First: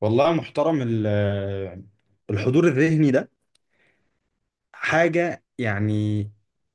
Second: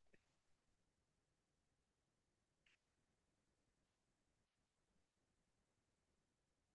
والله يا محترم الحضور الذهني ده حاجة يعني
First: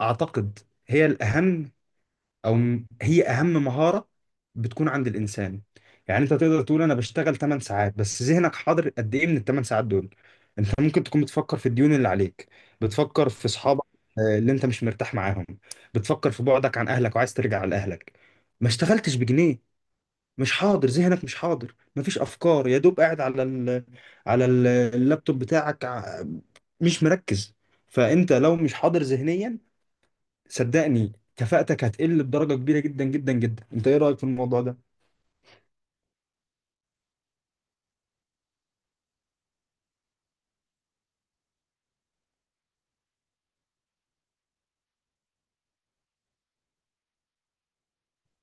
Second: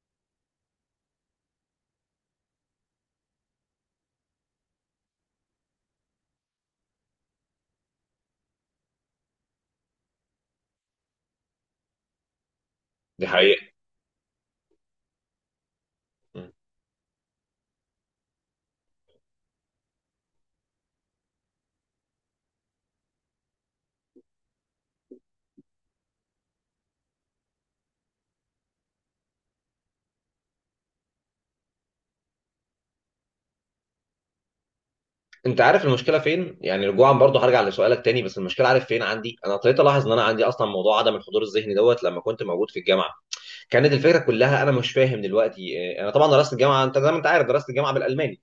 أعتقد هي الأهم أو هي أهم مهارة بتكون عند الإنسان. يعني أنت تقدر تقول أنا بشتغل 8 ساعات بس ذهنك حاضر قد إيه من ال 8 ساعات دول؟ أنت ممكن تكون بتفكر في الديون اللي عليك، دي بتفكر في حقيقة. أصحابك، آه، اللي أنت مش مرتاح معاهم، بتفكر م. في بعدك عن أهلك وعايز ترجع لأهلك. ما اشتغلتش بجنيه، مش حاضر، ذهنك مش حاضر، مفيش افكار، يا دوب قاعد على اللابتوب بتاعك، مش مركز. فانت لو مش حاضر ذهنيا، صدقني كفاءتك هتقل بدرجة كبيرة جدا جدا جدا. انت ايه رأيك في الموضوع ده؟ انت عارف المشكله فين، يعني رجوعا برضو هرجع لسؤالك تاني، بس المشكله عارف فين، عندي انا ابتديت الاحظ ان انا عندي اصلا موضوع عدم الحضور الذهني دوت لما كنت موجود في الجامعه. كانت الفكره كلها انا مش فاهم دلوقتي، انا طبعا درست الجامعه، انت زي ما انت عارف درست الجامعه بالالماني.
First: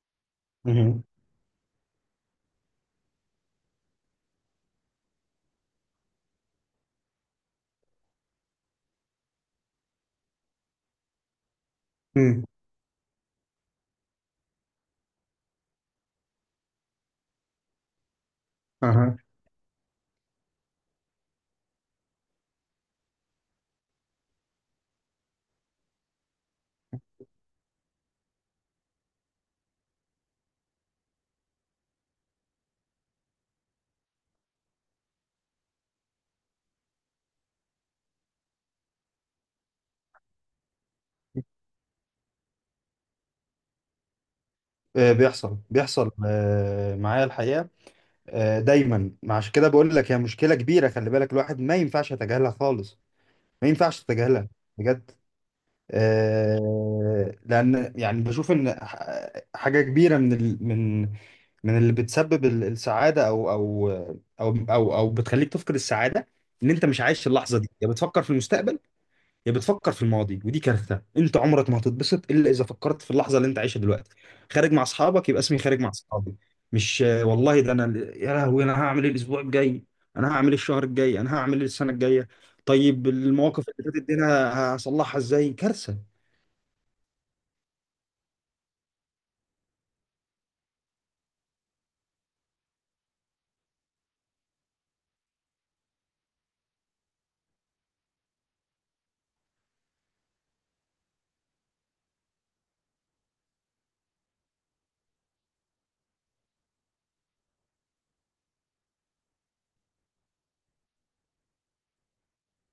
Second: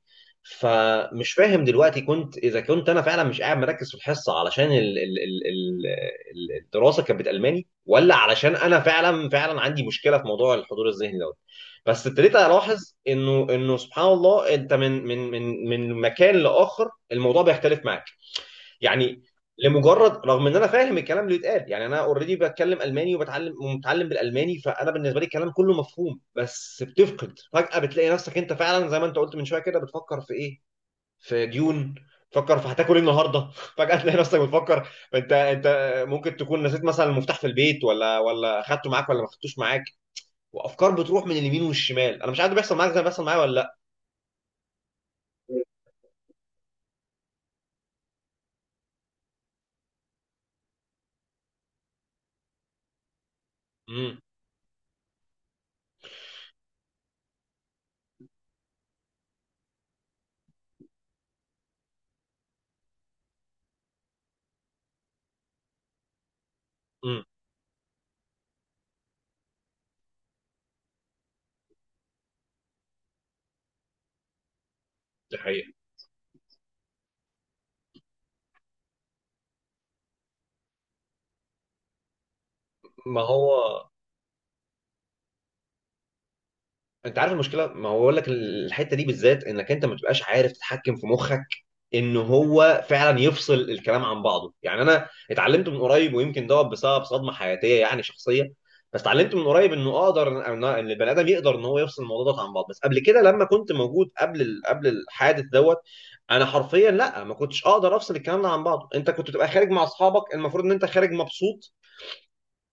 مهم. فمش فاهم دلوقتي كنت، اذا كنت انا فعلا مش قاعد مركز في الحصه علشان الدراسه كانت بالالماني، ولا علشان انا فعلا فعلا عندي مشكله في موضوع الحضور الذهني دوت. بس ابتديت مم. الاحظ انه سبحان الله انت من مكان لاخر الموضوع بيختلف معاك، أها. يعني. لمجرد، رغم ان انا فاهم الكلام اللي بيتقال، يعني انا اوريدي بتكلم الماني وبتعلم ومتعلم بالالماني، فانا بالنسبه لي الكلام كله مفهوم، بس بتفقد فجاه، بتلاقي نفسك انت فعلا زي ما انت قلت من شويه كده بتفكر في ايه، في ديون، تفكر في هتاكل ايه النهارده فجاه تلاقي نفسك بتفكر، انت ممكن تكون نسيت مثلا المفتاح في البيت، ولا اخدته معاك ولا ما اخدتوش معاك. وافكار بتروح من اليمين والشمال. انا مش عارف بيحصل معاك زي ما بيحصل معايا ولا لا. آه، بيحصل بيحصل، معايا الحقيقة. آه، دايما عشان كده بقول لك هي مشكلة كبيرة، خلي بالك، الواحد ما ينفعش يتجاهلها خالص، ما ينفعش امم، تتجاهلها، بجد. آه، لان يعني بشوف ان حاجه كبيره من اللي بتسبب السعاده، او او بتخليك تفقد السعاده، ان انت مش امم. عايش اللحظه دي، يا بتفكر في المستقبل يا بتفكر في الماضي، ودي كارثه. انت عمرك ما هتتبسط الا اذا فكرت في اللحظه اللي انت عايشها دلوقتي. خارج مع اصحابك دي يبقى اسمي حقيقة. خارج مع اصحابي، مش والله ده انا يا لهوي انا هعمل ايه الاسبوع الجاي، انا هعمل ايه الشهر الجاي، انا هعمل ايه السنه الجايه، طيب ما المواقف هو اللي فاتت دي انا هصلحها ازاي؟ كارثه. انت عارف المشكله، ما هو بقول لك الحته دي بالذات انك انت ما بتبقاش عارف تتحكم في مخك، ان هو فعلا يفصل الكلام عن بعضه. يعني انا اتعلمت من قريب، ويمكن دوت بسبب صدمه حياتيه يعني شخصيه، بس اتعلمت من قريب انه اقدر ان البني ادم يقدر ان هو يفصل الموضوع ده عن بعض. بس قبل كده لما كنت موجود قبل قبل الحادث دوت، انا حرفيا لا، ما كنتش اقدر افصل الكلام ده عن بعضه. انت كنت تبقى خارج مع اصحابك، المفروض ان انت خارج مبسوط،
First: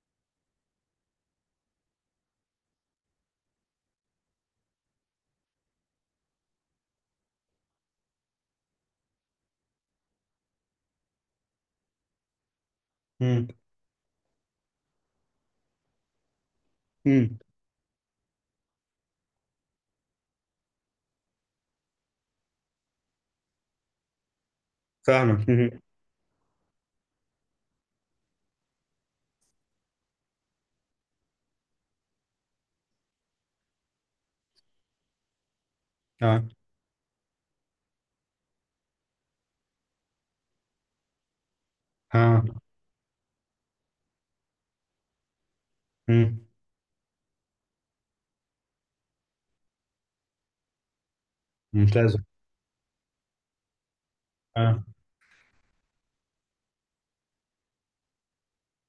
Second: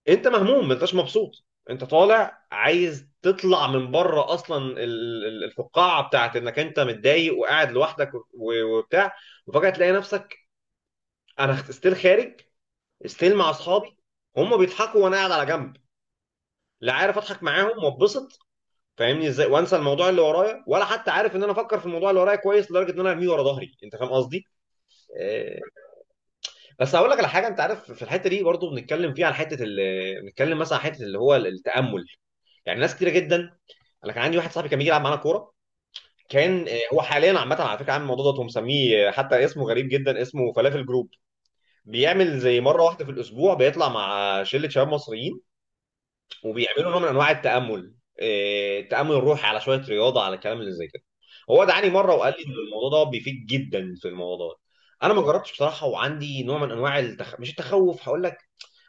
انت مهموم، ما انتش مبسوط. انت طالع عايز تطلع من بره اصلا الفقاعه بتاعت انك انت متضايق وقاعد لوحدك وبتاع، وفجاه تلاقي نفسك انا ستيل خارج، ستيل مم. مع اصحابي، هم بيضحكوا وانا قاعد على جنب، لا عارف مم. اضحك معاهم واتبسط. فاهمني ازاي؟ وانسى الموضوع اللي ورايا، ولا حتى عارف ان انا افكر في الموضوع اللي ورايا كويس لدرجه ان انا ارميه ورا ظهري. انت فاهم قصدي؟ فاهمك. آه، مم. بس هقول لك على حاجه، انت عارف في الحته دي برضو بنتكلم فيها على حته بنتكلم مثلا على حته اللي هو التامل. يعني ناس كتيره جدا، انا كان عندي واحد صاحبي كان بيجي يلعب معانا كوره، اه. كان هو حاليا عامه على فكره عامل الموضوع ده ومسميه، حتى اسمه غريب جدا، اسمه فلافل جروب. بيعمل اه. زي مره واحده في الاسبوع، بيطلع مع شله شباب مصريين مم. وبيعملوا نوع من انواع التامل، التامل الروحي على شويه رياضه على الكلام اللي زي كده. هو دعاني مره ممتازة. وقال لي ان الموضوع ده بيفيد جدا في الموضوع ده. اه. انا ما جربتش بصراحه، وعندي نوع من انواع مش التخوف هقول لك،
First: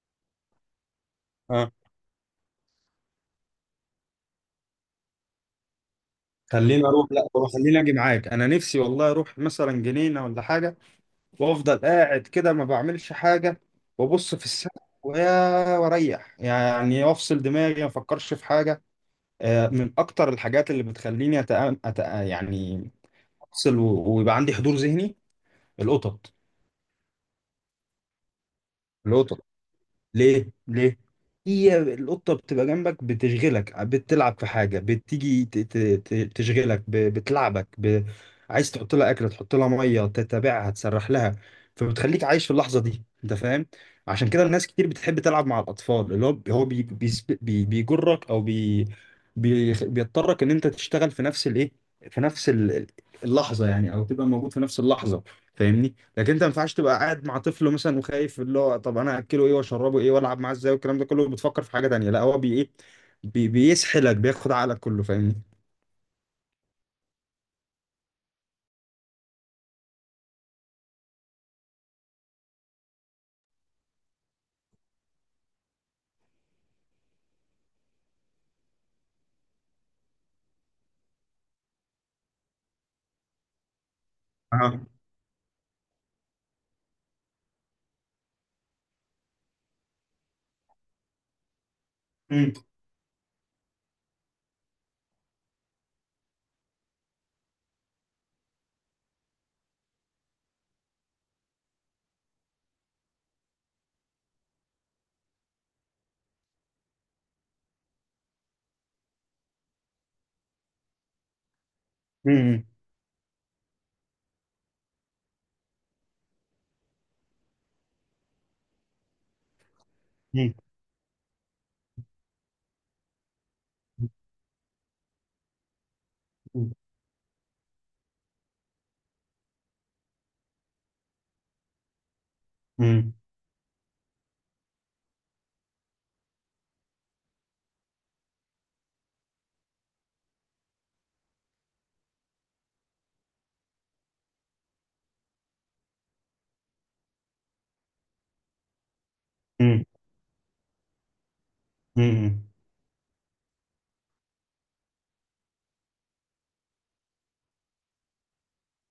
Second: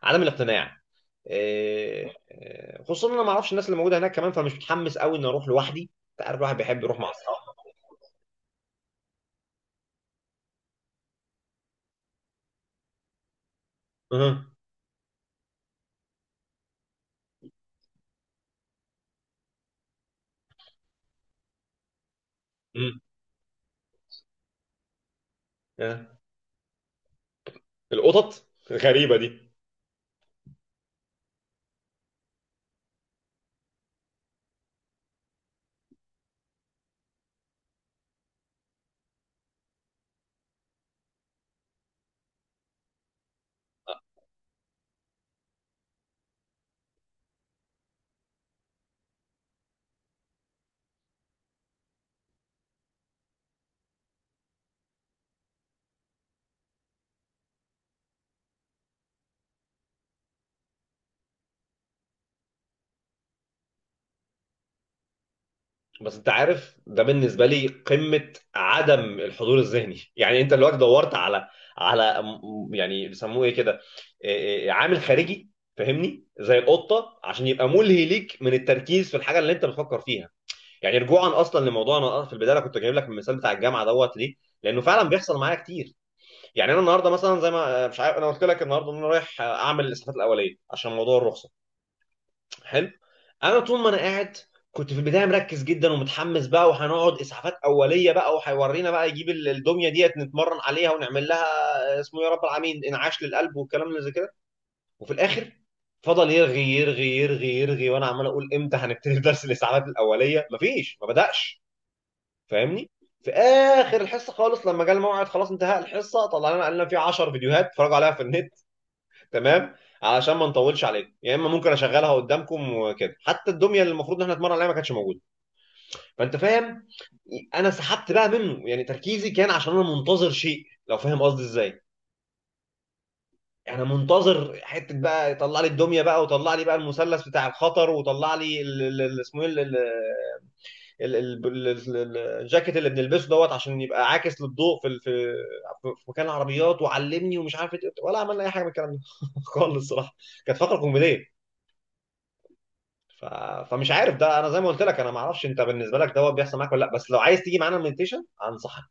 عدم الاقتناع. اه. خصوصا انا ما اعرفش الناس اللي موجوده هناك كمان، فمش متحمس قوي اني اروح لوحدي. انت عارف الواحد بيحب خليني يروح اروح، مع لا اصحابه. هو خليني اجي معاك. انا نفسي والله اروح مثلا جنينة ولا حاجة، وافضل قاعد كده ما بعملش حاجة، وابص في أها. السقف، ويا واريح يعني، وافصل دماغي، ما افكرش في حاجة. آه، من اكتر الحاجات اللي بتخليني يعني أمم. افصل، ويبقى عندي حضور ذهني، آه. القطط. القطط. غريبه دي. القطط. ليه ليه؟ هي القطه بتبقى جنبك، بتشغلك، بتلعب في حاجه، بتيجي تشغلك، بتلعبك، عايز تحط لها اكل، تحط لها ميه، تتابعها، تسرح لها، فبتخليك عايش في اللحظه دي. انت فاهم؟ آه، عشان كده الناس كتير بتحب تلعب مع الاطفال، اللي هو بيجرك، او بيضطرك ان انت تشتغل في نفس الايه، في نفس اللحظه يعني، او تبقى موجود في نفس اللحظه. فاهمني؟ لكن انت ما ينفعش تبقى قاعد مع طفل مثلا وخايف، اللي هو طب انا اكله ايه واشربه ايه والعب معاه ازاي، والكلام ده كله، بتفكر في حاجه تانيه، لا هو بي ايه بي بيسحلك، بياخد عقلك كله. فاهمني؟ بس انت عارف ده بالنسبه لي قمه عدم الحضور الذهني. يعني انت دلوقتي دورت على، على يعني بيسموه ايه كده، عامل خارجي. فاهمني؟ زي القطه عشان يبقى ملهي ليك من التركيز في الحاجه اللي انت بتفكر فيها. يعني رجوعا اصلا لموضوع، انا في البدايه أنا كنت جايب لك المثال بتاع الجامعه دوت. ليه؟ لانه اه. فعلا بيحصل معايا كتير. يعني انا النهارده مثلا زي ما، مش عارف، انا قلت لك النهارده ان انا رايح اعمل الاسعافات الاوليه عشان موضوع الرخصه. مم. حلو. انا طول ما انا قاعد، كنت في البدايه مركز جدا ومتحمس بقى، وهنقعد اسعافات اوليه بقى وهيورينا بقى، يجيب الدميه ديت نتمرن عليها ونعمل لها اسمه يا رب العالمين انعاش للقلب والكلام اللي زي كده. وفي الاخر فضل يرغي يرغي يرغي يرغي، وانا عمال اقول امتى هنبتدي درس الاسعافات الاوليه، مفيش، ما بداش. مم. فاهمني؟ في اخر الحصه خالص، لما جه الموعد خلاص انتهى الحصه طلعنا قال لنا في 10 فيديوهات اتفرجوا عليها في النت، تمام، علشان ما مم. نطولش عليكم، يا اما ممكن اشغلها قدامكم وكده. حتى الدميه اللي المفروض ان احنا نتمرن عليها ما كانتش موجوده. فانت فاهم، انا سحبت بقى منه، يعني تركيزي كان عشان انا منتظر شيء. لو فاهم قصدي ازاي؟ مم. انا منتظر حته بقى يطلع لي الدميه بقى، وطلع لي بقى المثلث بتاع الخطر، وطلع لي اسمه ايه ال- ال- ال- الجاكيت اللي بنلبسه دوت عشان يبقى عاكس للضوء في في في مكان العربيات. وعلمني ومش عارف ولا عملنا اي حاجه من الكلام ده خالص مم. الصراحه. كانت فقره كوميديه. مم. ف... فمش عارف ده، انا زي ما قلت لك، انا ما اعرفش انت بالنسبه لك دوت بيحصل معاك ولا لا. بس لو عايز تيجي معانا المديتيشن انصحك،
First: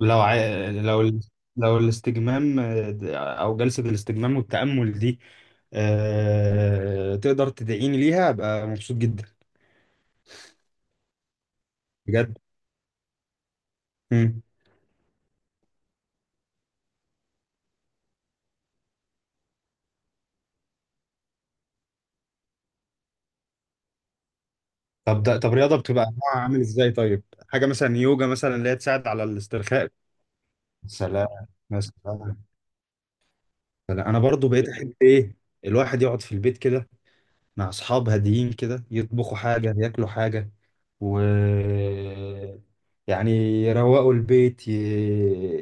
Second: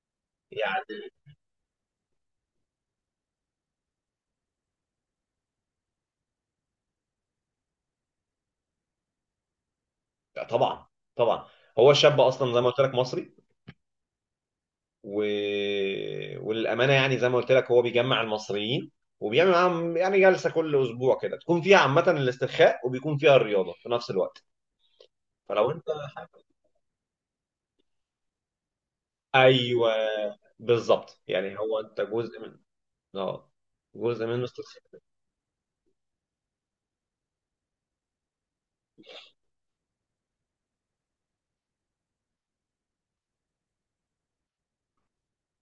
لو ع... لو يعني. ال... لو الاستجمام، او جلسة الاستجمام والتأمل دي، تقدر تدعيني ليها ابقى مبسوط جدا، طبعا، طبعا. هو الشاب بجد. اصلا زي ما قلت لك مصري، مم. و... وللامانه، يعني زي ما قلت لك هو بيجمع المصريين وبيعمل معاهم يعني جلسه كل اسبوع كده، تكون فيها عامه الاسترخاء وبيكون فيها الرياضه في نفس الوقت. طب ده، فلو رياضة انت بتبقى نوعها حابب. عامل ازاي طيب؟ حاجة مثلا يوجا مثلا، اللي هي تساعد على الاسترخاء. ايوه. بالظبط. سلام. يعني هو يا انت جزء سلام. من، اه، سلام. انا جزء من برضو مستر بقيت احب سيفن. ايه، الواحد يقعد في البيت كده، مع اصحاب هاديين كده، يطبخوا حاجه، ياكلوا حاجه، و يعني يروقوا البيت،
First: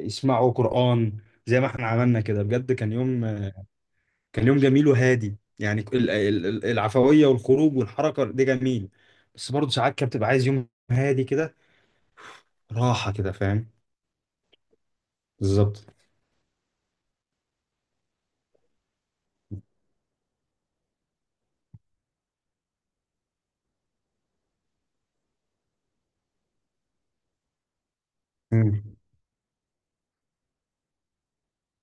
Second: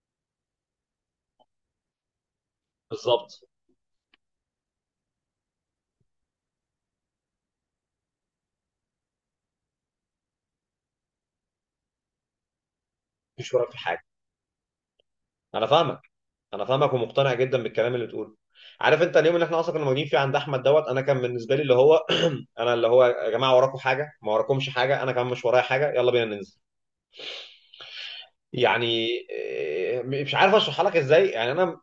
يسمعوا قران، زي ما احنا عملنا كده، بجد بالظبط. كان يوم جميل وهادي. يعني العفويه والخروج والحركه ده جميل، بس برضو ساعات كده بتبقى عايز يوم هادي كده، راحه كده. مفيش فاهم؟ وراك في حاجه. انا بالظبط. فاهمك، انا فاهمك ومقتنع جدا بالكلام اللي بتقوله. عارف انت اليوم اللي احنا اصلا كنا موجودين فيه عند احمد دوت، انا كان بالنسبه لي اللي هو انا اللي هو يا جماعه وراكم حاجه؟ ما وراكمش حاجه، انا كمان مش ورايا حاجه، يلا بينا ننزل، يعني. مم. مش عارف اشرحها لك ازاي، يعني انا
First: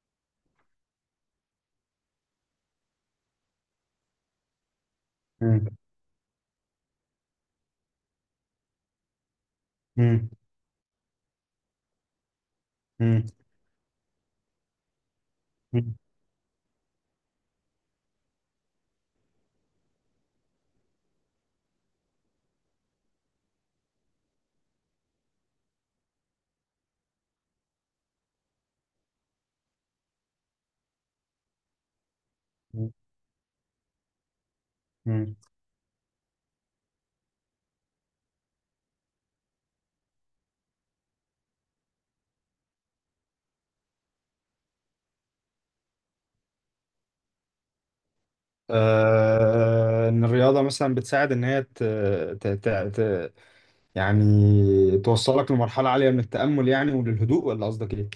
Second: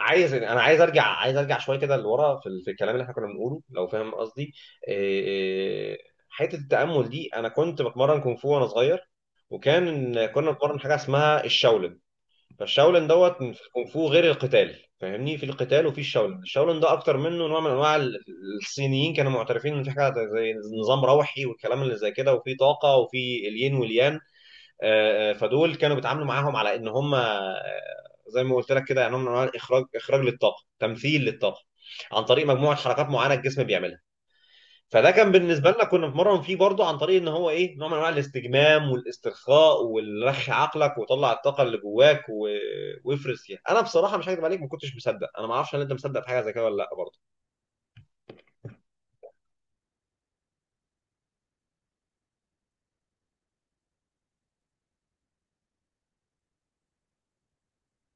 عايز، انا عايز ارجع شويه كده لورا في، في الكلام اللي احنا كنا بنقوله. لو فاهم قصدي؟ إيه، مم. إيه، حته التامل دي، انا كنت بتمرن كونغ فو وانا صغير، مم. كنا بنتمرن حاجه اسمها الشاولن. فالشاولن دوت في الكونغ فو غير القتال فاهمني؟ في القتال، مم. وفي الشاولن، الشاولن ده اكتر منه نوع من انواع الصينيين كانوا معترفين ان في حاجه زي نظام روحي والكلام اللي زي كده، وفي طاقه، وفي الين واليان. فدول كانوا بيتعاملوا معاهم على ان هم، زي ما قلت لك كده، يعني هم نوع من أنواع الاخراج، اخراج للطاقه، تمثيل للطاقه عن طريق مجموعه حركات معينه الجسم بيعملها. فده كان مم. بالنسبه لنا كنا بنتمرن فيه برضه عن طريق ان هو ايه، نوع من انواع الاستجمام والاسترخاء والرخي عقلك وطلع الطاقه اللي جواك وافرز فيها. انا بصراحه مش هكذب عليك، ما كنتش مصدق. انا ما اعرفش هل انت مصدق في حاجه زي كده ولا لا برضه. آه، ان الرياضه مثلا بتساعد ان هي ت... ت... ت... يعني توصلك لمرحله عاليه من التامل يعني، وللهدوء، ولا قصدك ايه؟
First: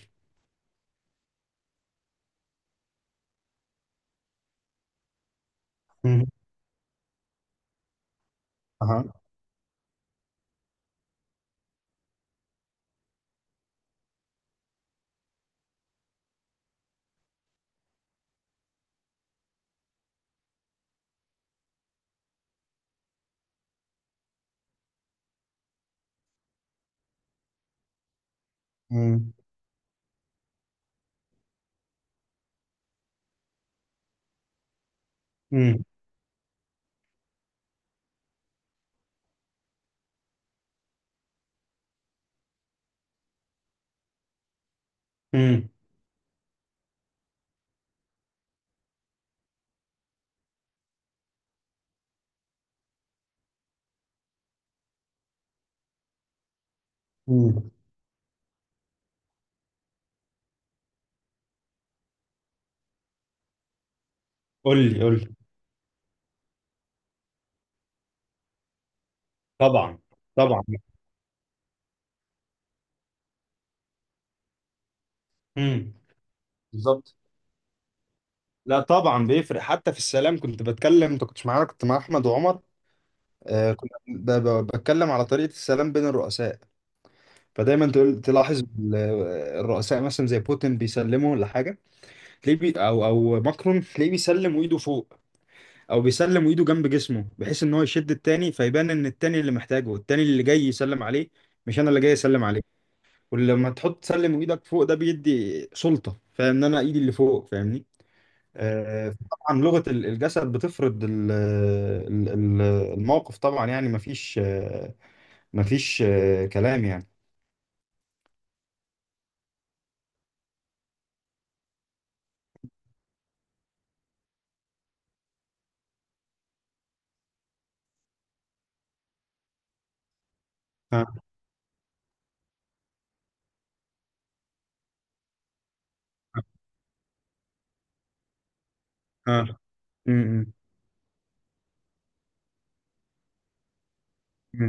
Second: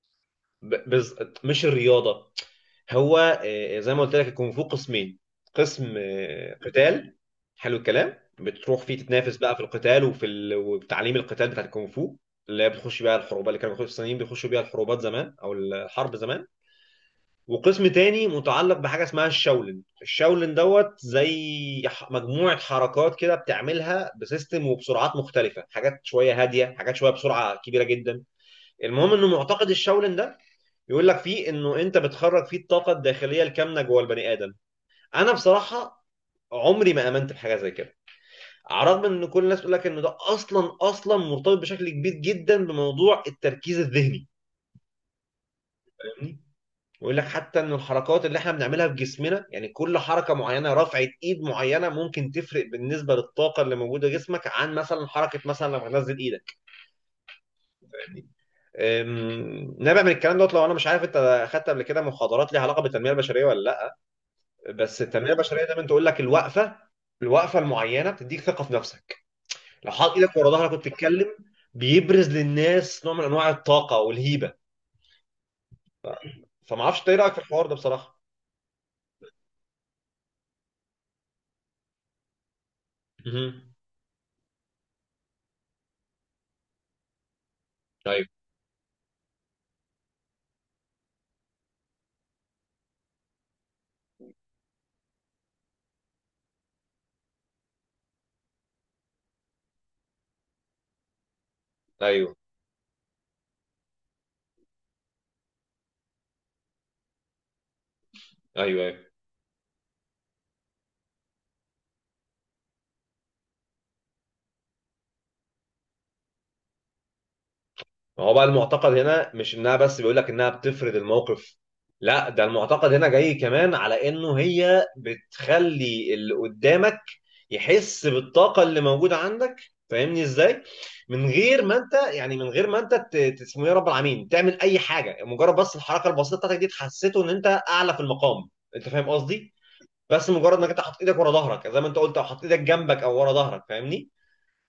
ب- بز... مش الرياضه. هو، زي ما قلت لك الكونغ فو قسمين. قسم مم. قتال. حلو الكلام، بتروح فيه اها. تتنافس بقى في القتال وفي وتعليم القتال بتاع الكونغ فو اللي هي بتخش بيها الحروبات، اللي كانوا الصينيين بيخشوا بيها الحروبات زمان او الحرب زمان. وقسم تاني متعلق بحاجه اسمها الشاولن. الشاولن دوت زي مجموعه حركات كده بتعملها بسيستم وبسرعات مختلفه، حاجات شويه هاديه، حاجات شويه بسرعه كبيره جدا. المهم انه امم. معتقد الشاولن ده يقول لك فيه انه انت بتخرج فيه الطاقه الداخليه الكامنه جوه البني ادم. انا امم. بصراحه عمري ما امنت بحاجه زي كده، على الرغم ان كل الناس تقول لك ان ده اصلا اصلا مرتبط بشكل كبير جدا بموضوع التركيز الذهني. امم. فاهمني؟ ويقول لك حتى ان الحركات اللي احنا بنعملها في جسمنا، يعني كل حركه معينه، رفعه ايد معينه ممكن تفرق بالنسبه للطاقه اللي موجوده في جسمك، عن مثلا حركه مثلا لما تنزل ايدك. امم. نابع من الكلام دوت. لو انا، مش عارف انت اخدت قبل كده محاضرات ليها علاقه بالتنميه البشريه ولا لا، قول بس لي، قول التنميه لي. البشريه دايما تقول لك الوقفه، الوقفه المعينه بتديك ثقه في نفسك. لو طبعا، حاط ايدك ورا طبعا. ظهرك وبتتكلم بيبرز للناس نوع من انواع الطاقه والهيبه. امم. فما اعرفش إنت بالظبط. ايه رايك في الحوار ده بصراحه. لا طبعا بيفرق، حتى في السلام كنت بتكلم، انت كنتش معانا، كنت مع احمد وعمر، مهم. آه، كنت بتكلم على طريقه السلام بين الرؤساء، فدايما تقول ايوه، تلاحظ الرؤساء مثلا زي بوتين بيسلموا لحاجه، تلاقيه بي او او ماكرون تلاقيه بيسلم وايده فوق، او بيسلم وايده جنب جسمه، بحيث ان هو يشد التاني فيبان ان التاني اللي محتاجه، التاني اللي جاي يسلم عليه، مش انا اللي جاي ايوه، اسلم عليه. ولما تحط تسلم وايدك فوق، ده بيدي سلطة، فاهم ان انا ايدي اللي فوق، فاهمني؟ ايوه. آه طبعا، لغة الجسد بتفرض الموقف طبعا يعني، مفيش مفيش كلام يعني. ما هو بقى المعتقد هنا مش انها بس بيقول لك انها بتفرض الموقف، لا، ده المعتقد هنا جاي كمان على انه هي بتخلي اللي قدامك يحس بالطاقة اللي موجودة عندك. فاهمني ازاي؟ اه. من غير ما انت، يعني من غير ما انت اسمه ايه يا رب العالمين تعمل اي حاجة، مجرد بس الحركة البسيطة بتاعتك دي تحسسه ان انت اعلى في المقام. انت فاهم اه. قصدي؟ م- بس م- مجرد انك انت حاطط ايدك ورا ظهرك زي ما انت قلت، او حاطط ايدك جنبك او ورا ظهرك. فاهمني؟ م.